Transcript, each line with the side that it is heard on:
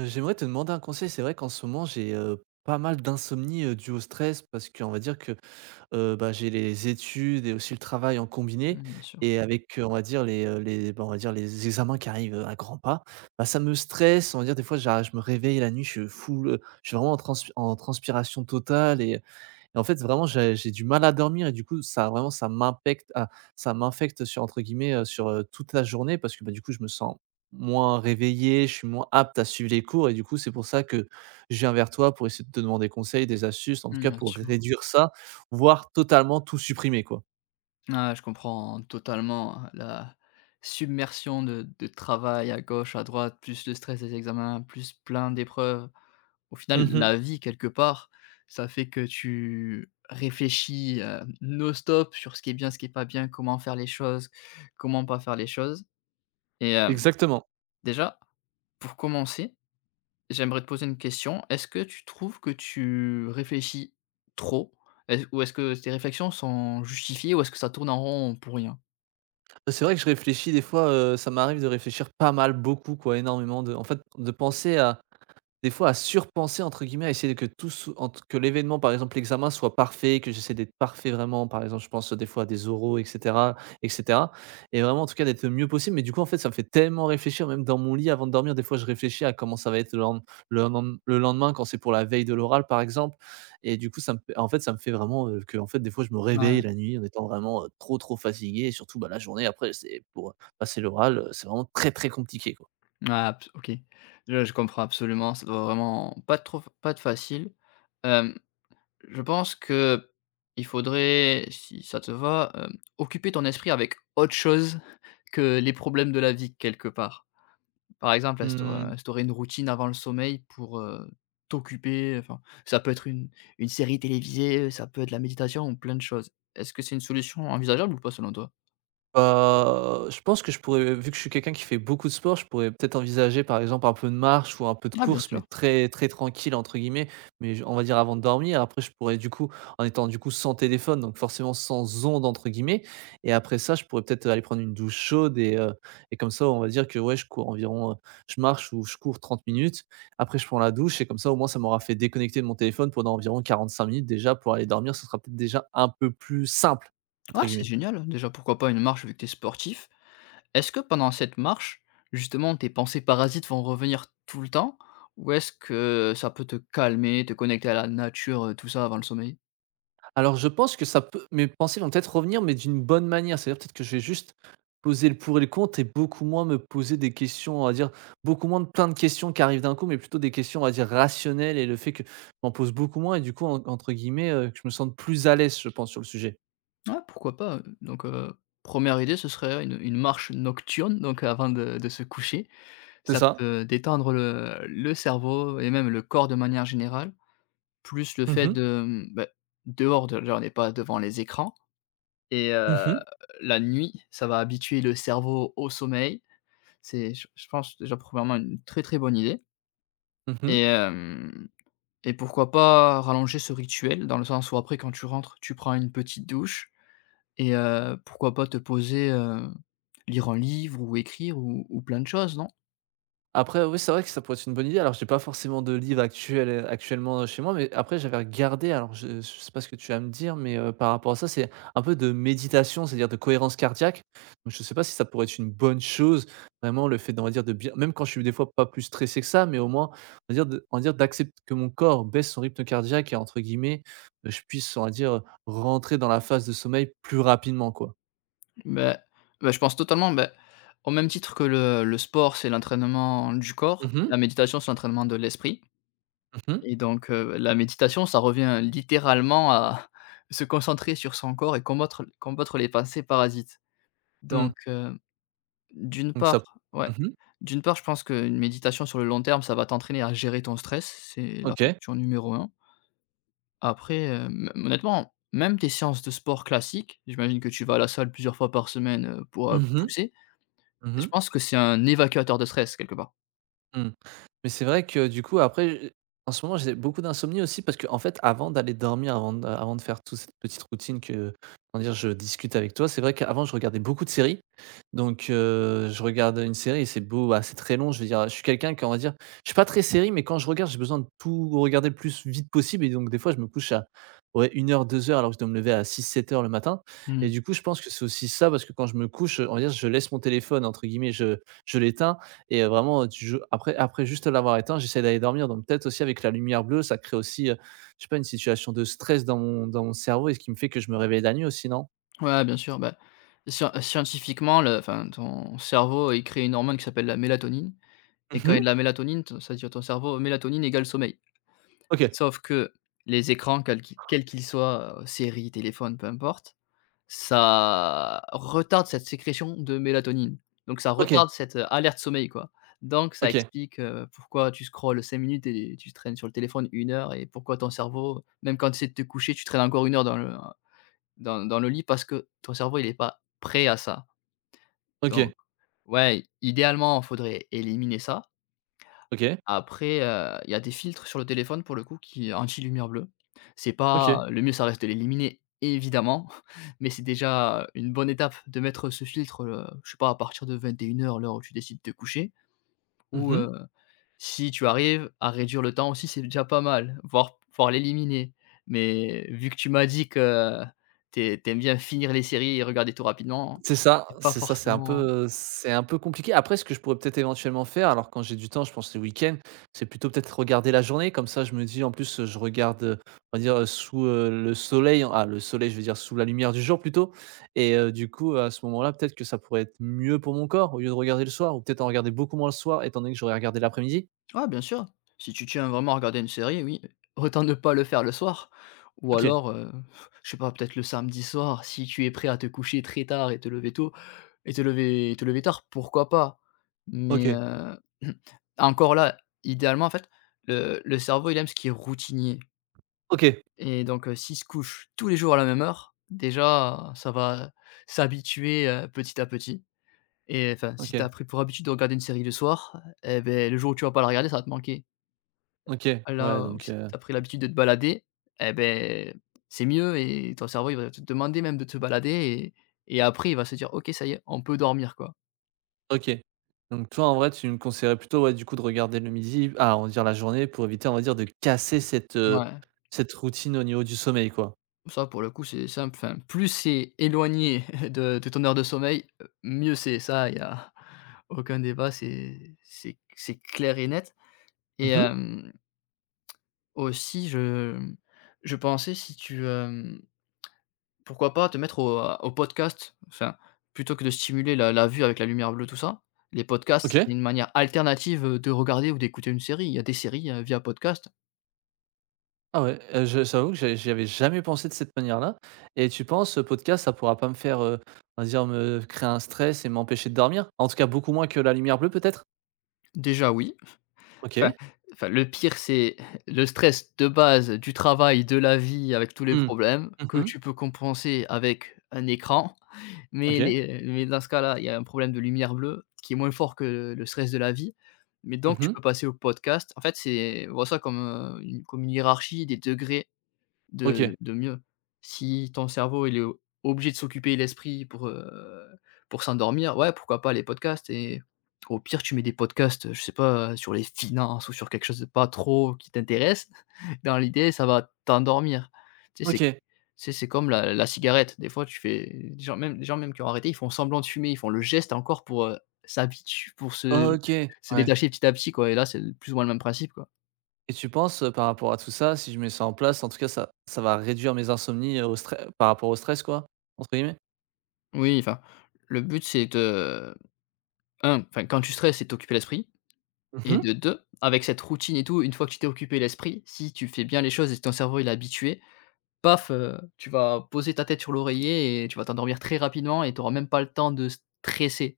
right: J'aimerais te demander un conseil. C'est vrai qu'en ce moment, j'ai, pas mal d'insomnie, due au stress parce qu'on va dire que, j'ai les études et aussi le travail en combiné
left: Mmh, bien sûr.
right: et avec, on va dire on va dire les examens qui arrivent, à grands pas. Bah, ça me stresse, on va dire des fois j'arrive je me réveille la nuit, je suis full, je suis vraiment en transpiration totale et en fait, vraiment, j'ai du mal à dormir et du coup, ça vraiment, ça m'impacte, ça m'infecte sur entre guillemets, sur, toute la journée parce que, bah, du coup, je me sens moins réveillé, je suis moins apte à suivre les cours et du coup, c'est pour ça que je viens vers toi pour essayer de te demander conseil, des astuces, en tout
left: Mmh,
right: cas
left: bien
right: pour
left: sûr.
right: réduire ça, voire totalement tout supprimer, quoi.
left: Ah, je comprends totalement la submersion de travail à gauche, à droite, plus le stress des examens, plus plein d'épreuves. Au final,
right: Mmh.
left: la vie quelque part, ça fait que tu réfléchis, non-stop sur ce qui est bien, ce qui est pas bien, comment faire les choses, comment pas faire les choses et
right: Exactement.
left: déjà, pour commencer, j'aimerais te poser une question. Est-ce que tu trouves que tu réfléchis trop? Est ou est-ce que tes réflexions sont justifiées ou est-ce que ça tourne en rond pour rien?
right: C'est vrai que je réfléchis des fois, ça m'arrive de réfléchir pas mal, beaucoup, quoi, énormément de en fait, de penser à des fois, à surpenser entre guillemets, à essayer que tout sou entre que l'événement, par exemple, l'examen soit parfait, que j'essaie d'être parfait vraiment. Par exemple, je pense des fois à des oraux etc., etc. Et vraiment en tout cas d'être le mieux possible. Mais du coup, en fait, ça me fait tellement réfléchir même dans mon lit avant de dormir. Des fois, je réfléchis à comment ça va être le lendemain quand c'est pour la veille de l'oral, par exemple, et du coup, ça me fait en fait, ça me fait vraiment, que en fait, des fois, je me réveille
left: Ouais.
right: la nuit en étant vraiment, trop, trop fatigué, et surtout, bah, la journée après, c'est pour, passer l'oral, c'est vraiment très, très compliqué, quoi.
left: Ah abs OK. Je comprends absolument, ça doit vraiment pas être facile. Hem, je pense que il faudrait, si ça te va, occuper ton esprit avec autre chose que les problèmes de la vie quelque part. Par exemple, instaurer
right: Mmh.
left: instaurer une routine avant le sommeil pour, t'occuper, enfin, ça peut être une série télévisée, ça peut être la méditation ou plein de choses. Est-ce que c'est une solution envisageable ou pas selon toi?
right: Bah, je pense que je pourrais, vu que je suis quelqu'un qui fait beaucoup de sport, je pourrais peut-être envisager, par exemple, un peu de marche ou un peu de
left: Ah bien
right: course, mais
left: sûr.
right: très, très «tranquille» entre guillemets, mais j on va dire avant de dormir. Après je pourrais du coup, en étant du coup sans téléphone, donc forcément sans «ondes» entre guillemets, et après ça, je pourrais peut-être aller prendre une douche chaude et comme ça, on va dire que ouais, je marche ou je cours 30 minutes. Après je prends la douche et comme ça, au moins, ça m'aura fait déconnecter de mon téléphone pendant environ 45 minutes, déjà pour aller dormir, ce sera peut-être déjà un peu plus «simple» entre
left: Ah c'est
right: guillemets.
left: génial, déjà pourquoi pas une marche vu que tu sportif? Est-ce que pendant cette marche, justement tes pensées parasites vont revenir tout le temps? Ou est-ce que ça peut te calmer, te connecter à la nature, tout ça avant le sommeil?
right: Alors je pense que ça peut, mes pensées vont peut-être revenir, mais d'une bonne manière. C'est-à-dire peut-être que je vais juste poser le pour et le contre et beaucoup moins me poser des questions, on va dire, beaucoup moins de plein de questions qui arrivent d'un coup, mais plutôt des questions, on va dire, rationnelles, et le fait que je m'en pose beaucoup moins et du coup, en entre guillemets, que je me sente plus à l'aise, je pense, sur le sujet.
left: Ah pourquoi pas, donc 1 idée, ce serait une marche nocturne, donc avant de se coucher.
right: C'est
left: Ça
right: ça.
left: peut détendre le cerveau et même le corps de manière générale, plus le
right: Mmh
left: fait
right: mh.
left: de, mmh, bah, dehors de là on n'est pas devant les écrans et
right: Mmh.
left: la nuit, ça va habituer le cerveau au sommeil. C'est je pense déjà premièrement une très, très bonne idée
right: Mmh.
left: et hem et pourquoi pas rallonger ce rituel dans le sens où après quand tu rentres, tu prends une petite douche et pourquoi pas te poser, lire un livre ou écrire ou plein de choses, non?
right: Après, oui, c'est vrai que ça pourrait être une bonne idée. Alors, j'ai pas forcément de livre actuel, actuellement chez moi, mais après j'avais regardé, alors je sais pas ce que tu vas me dire, mais par rapport à ça, c'est un peu de méditation, c'est-à-dire de cohérence cardiaque. Donc je sais pas si ça pourrait être une bonne chose, vraiment le fait, on va dire, de bien, même quand je suis des fois pas plus stressé que ça, mais au moins, on va dire d'accepter que mon corps baisse son rythme cardiaque et entre guillemets, je puisse, on va dire, rentrer dans la phase de sommeil plus rapidement, quoi.
left: Beh, bah, je pense totalement, au même titre que le sport, c'est l'entraînement du corps,
right: Mmh mh.
left: la méditation, c'est l'entraînement de l'esprit
right: Mmh.
left: et donc la méditation, ça revient littéralement à se concentrer sur son corps et combattre les pensées parasites.
right: Mmh.
left: Donc d'une
right: Donc
left: part
right: ça
left: ouais,
right: mmh
left: d'une part, je pense qu'une méditation sur le long terme, ça va t'entraîner à gérer ton stress, c'est la
right: OK.
left: fonction numéro un. Après, m honnêtement, même tes séances de sport classiques, j'imagine que tu vas à la salle plusieurs fois par semaine, pour,
right: Mmh mh.
left: pousser. Je
right: Mmh.
left: pense que c'est un évacuateur de stress, quelque part.
right: Mmh. Mais c'est vrai que du coup après, j en ce moment j'ai beaucoup d'insomnie aussi parce que en fait avant d'aller dormir, avant de faire toute cette petite routine que, comment dire, je discute avec toi, c'est vrai qu'avant je regardais beaucoup de séries. Donc je regarde une série et c'est très long, je veux dire, je suis quelqu'un qui on va dire, je suis pas très série, mais quand je regarde, j'ai besoin de tout regarder le plus vite possible, et donc des fois je me couche à, ouais, 1 heure, 2 heures, alors que je dois me lever à 6, 7 heures le matin, et
left: Mmh.
right: du coup je pense que c'est aussi ça parce que quand je me couche, on va dire je laisse mon téléphone entre guillemets, je l'éteins et vraiment, tu joues après, juste l'avoir éteint, j'essaie d'aller dormir, donc peut-être aussi avec la lumière bleue, ça crée aussi, je sais pas, une situation de stress dans mon cerveau, et ce qui me fait que je me réveille la nuit aussi, non?
left: Ouais, bien sûr, bah, scientifiquement, le enfin, ton cerveau, il crée une hormone qui s'appelle la mélatonine et quand il y a de
right: Mmh.
left: la mélatonine, ton ça dit à ton cerveau: «Mélatonine égale sommeil».
right: OK.
left: Sauf que les écrans, quels qu'ils soient, séries, téléphones, peu importe, ça retarde cette sécrétion de mélatonine. Donc ça
right: OK.
left: retarde cette, alerte sommeil, quoi. Donc ça
right: OK.
left: explique, pourquoi tu scrolles 5 minutes et tu traînes sur le téléphone 1 heure et pourquoi ton cerveau, même quand tu essaies de te coucher, tu traînes encore 1 heure dans le dans le lit parce que ton cerveau, il est pas prêt à ça.
right: OK.
left: Donc ouais, idéalement, il faudrait éliminer ça.
right: OK.
left: Après, il y a des filtres sur le téléphone pour le coup qui anti-lumière bleue. C'est
right: OK.
left: pas le mieux ça reste de l'éliminer évidemment, mais c'est déjà une bonne étape de mettre ce filtre, je sais pas à partir de 21 heures, l'heure où tu décides de te coucher ou,
right: Mmh.
left: si tu arrives à réduire le temps aussi, c'est déjà pas mal, voire l'éliminer. Mais vu que tu m'as dit que tu aimes bien finir les séries et regarder tout rapidement,
right: C'est ça,
left: c'est pas
right: c'est ça,
left: forcément.
right: c'est un peu compliqué. Après, ce que je pourrais peut-être éventuellement faire, alors quand j'ai du temps, je pense le week-end, c'est plutôt peut-être regarder la journée. Comme ça, je me dis en plus, je regarde, on va dire, sous, le soleil, je veux dire sous la lumière du jour plutôt, et du coup, à ce moment-là, peut-être que ça pourrait être mieux pour mon corps au lieu de regarder le soir, ou peut-être en regarder beaucoup moins le soir étant donné que j'aurais regardé l'après-midi?
left: Ouais, bien sûr. Si tu tiens vraiment à regarder une série, oui, autant ne pas le faire le soir. Ou
right: OK,
left: alors, je sais pas, peut-être le samedi soir, si tu es prêt à te coucher très tard et te lever tôt et te lever tard, pourquoi pas? Mais,
right: OK,
left: encore là, idéalement, en fait, le cerveau, il aime ce qui est routinier
right: OK,
left: et donc, s'il se couche tous les jours à la même heure, déjà, ça va s'habituer, petit à petit et enfin, si tu as
right: OK,
left: pris pour habitude de regarder une série le soir eh ben le jour où tu vas pas la regarder, ça va te manquer.
right: OK, ouais
left: Là où
right: donc
left: si tu as pris l'habitude de te balader, eh ben c'est mieux et ton cerveau, il va te demander même de te balader et après il va se dire: «OK, ça y est, on peut dormir, quoi».
right: OK. Donc toi, en vrai, tu me conseillerais plutôt, ouais, du coup, de regarder le midi, on va dire la journée pour éviter, on va dire, de casser cette,
left: Ouais,
right: cette routine au niveau du sommeil, quoi.
left: ça pour le coup, c'est simple, enfin, plus c'est éloigné de ton heure de sommeil, mieux c'est. Ça, il y a aucun débat, c'est c'est clair et net et
right: Mmh.
left: aussi je pensais si tu, hem pourquoi pas te mettre au, au podcast? Enfin, plutôt que de stimuler la vue avec la lumière bleue, tout ça, les podcasts, c'est
right: OK.
left: une manière alternative, de regarder ou d'écouter une série. Il y a des séries, via podcast.
right: Ah ouais, je j'avoue que j'y avais jamais pensé de cette manière-là, et tu penses ce podcast, ça pourra pas me faire, on va dire, me créer un stress et m'empêcher de dormir? En tout cas, beaucoup moins que la lumière bleue, peut-être?
left: Déjà, oui. Enfin
right: OK.
left: enfin, le pire, c'est le stress de base du travail, de la vie avec tous les
right: Mmh.
left: problèmes que
right: Mmh.
left: tu peux compenser avec un écran.
right: OK.
left: Mais dans ce cas-là, il y a un problème de lumière bleue qui est moins fort que le stress de la vie. Mais donc tu
right: Mmh.
left: peux passer au podcast. En fait, c'est vois ça comme, une comme une hiérarchie des degrés
right: OK.
left: de mieux. Si ton cerveau, il est o obligé de s'occuper l'esprit pour s'endormir, ouais, pourquoi pas les podcasts et au pire, tu mets des podcasts, je sais pas, sur les finances ou sur quelque chose de pas trop qui t'intéresse. Dans l'idée, ça va t'endormir. Tu sais, c'est
right: OK.
left: c'est comme la cigarette. Des fois, tu fais des gens même qui ont arrêté, ils font semblant de fumer, ils font le geste encore pour, s'habituer pour
right: OK.
left: se
right: Ouais.
left: détacher petit à petit, quoi et là, c'est plus ou moins le même principe, quoi.
right: Et tu penses, par rapport à tout ça, si je mets ça en place, en tout cas, ça va réduire mes insomnies, au stress par rapport au stress, quoi, entre guillemets?
left: Oui, enfin, le but, c'est de un, enfin, quand tu stresses, c'est t'occuper l'esprit et
right: Mmh.
left: de 2, avec cette routine et tout, une fois que tu t'es occupé l'esprit, si tu fais bien les choses et si ton cerveau il est habitué, paf, tu vas poser ta tête sur l'oreiller et tu vas t'endormir très rapidement et tu auras même pas le temps de stresser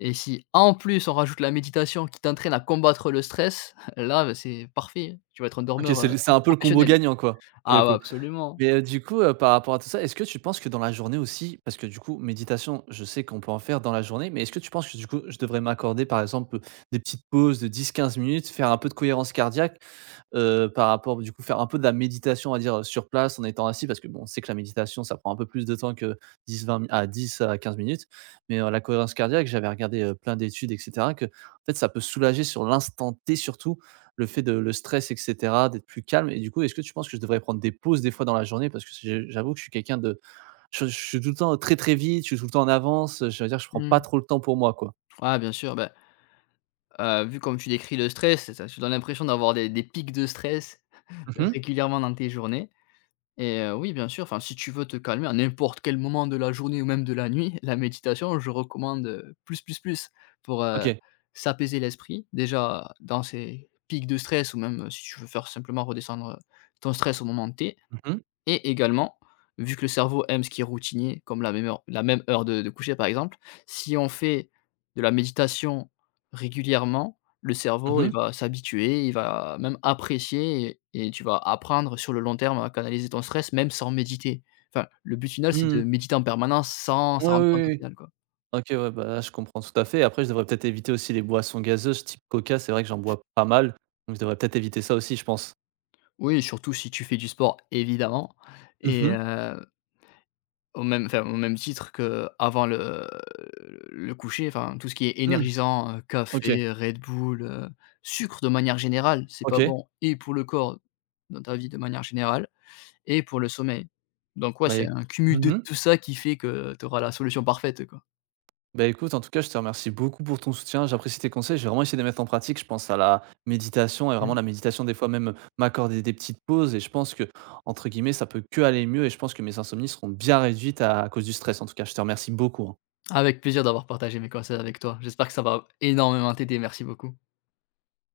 left: et si, en plus, on rajoute la méditation qui t'entraîne à combattre le stress, là, bah, c'est parfait, tu vas être un
right: OK,
left: dormeur,
right: c'est un peu le combo
left: professionnel.
right: gagnant, quoi, pour le
left: Ah ouais,
right: coup?
left: absolument.
right: Mais, du coup, par rapport à tout ça, est-ce que tu penses que dans la journée aussi, parce que du coup, méditation, je sais qu'on peut en faire dans la journée, mais est-ce que tu penses que du coup, je devrais m'accorder, par exemple, des petites pauses de 10-15 minutes, faire un peu de cohérence cardiaque, par rapport du coup, faire un peu de la méditation, on va dire, sur place en étant assis? Parce que bon, on sait que la méditation, ça prend un peu plus de temps que 10-20 mi à 10 à 15 minutes, mais, la cohérence cardiaque, j'avais regardé, plein d'études et cetera, que en fait, ça peut soulager sur l'instant T surtout, le fait de le stress et cetera, d'être plus calme, et du coup, est-ce que tu penses que je devrais prendre des pauses des fois dans la journée? Parce que je j'avoue que je suis quelqu'un de, je suis tout le temps très, très vite, je suis tout le temps en avance, je veux dire, je prends pas
left: Mmh.
right: trop le temps pour moi, quoi.
left: Ah bien sûr, bah, vu comme tu décris le stress, ça tu donnes l'impression d'avoir des pics de stress
right: Mmh.
left: régulièrement dans tes journées. Et oui, bien sûr, enfin, si tu veux te calmer à n'importe quel moment de la journée ou même de la nuit, la méditation, je recommande, plus pour,
right: OK.
left: s'apaiser l'esprit. Déjà, dans ces pics de stress ou même, si tu veux faire simplement redescendre, ton stress au moment T.
right: Mmh mh.
left: Et également, vu que le cerveau aime ce qui est routinier, comme la même heure de coucher par exemple, si on fait de la méditation régulièrement, le cerveau, il
right: Mmh.
left: va s'habituer, il va même apprécier et tu vas apprendre sur le long terme à canaliser ton stress même sans méditer. Enfin, le but final, c'est
right: Mmh.
left: de méditer en permanence sans s'en
right: Ouais,
left: rendre
right: oui,
left: compte
right: oui,
left: au
right: oui.
left: final, quoi.
right: OK, ouais, bah, je comprends tout à fait. Après, je devrais peut-être éviter aussi les boissons gazeuses type Coca, c'est vrai que j'en bois pas mal, donc je devrais peut-être éviter ça aussi, je pense.
left: Oui, surtout si tu fais du sport évidemment
right: Mmh
left: et
right: mh.
left: heu. Au même enfin, au même titre que avant le coucher, enfin, tout ce qui est
right: Mmh.
left: énergisant,
right: OK.
left: café, Red Bull, sucre de manière générale, c'est pas
right: OK.
left: bon et pour le corps dans ta vie de manière générale et pour le sommeil. Donc ouais,
right: Bah,
left: c'est
right: éc
left: un cumul de
right: mmh
left: tout ça qui fait que tu auras la solution parfaite, quoi.
right: Bah, écoute, en tout cas, je te remercie beaucoup pour ton soutien. J'apprécie tes conseils. J'ai vraiment essayé de les mettre en pratique. Je pense à la méditation et vraiment
left: Mmh.
right: la méditation, des fois même m'accorder des petites pauses. Et je pense que, entre guillemets, ça peut que aller mieux. Et je pense que mes insomnies seront bien réduites à cause du stress. En tout cas, je te remercie beaucoup, hein.
left: Avec plaisir d'avoir partagé mes conseils avec toi. J'espère que ça va énormément t'aider. Merci beaucoup.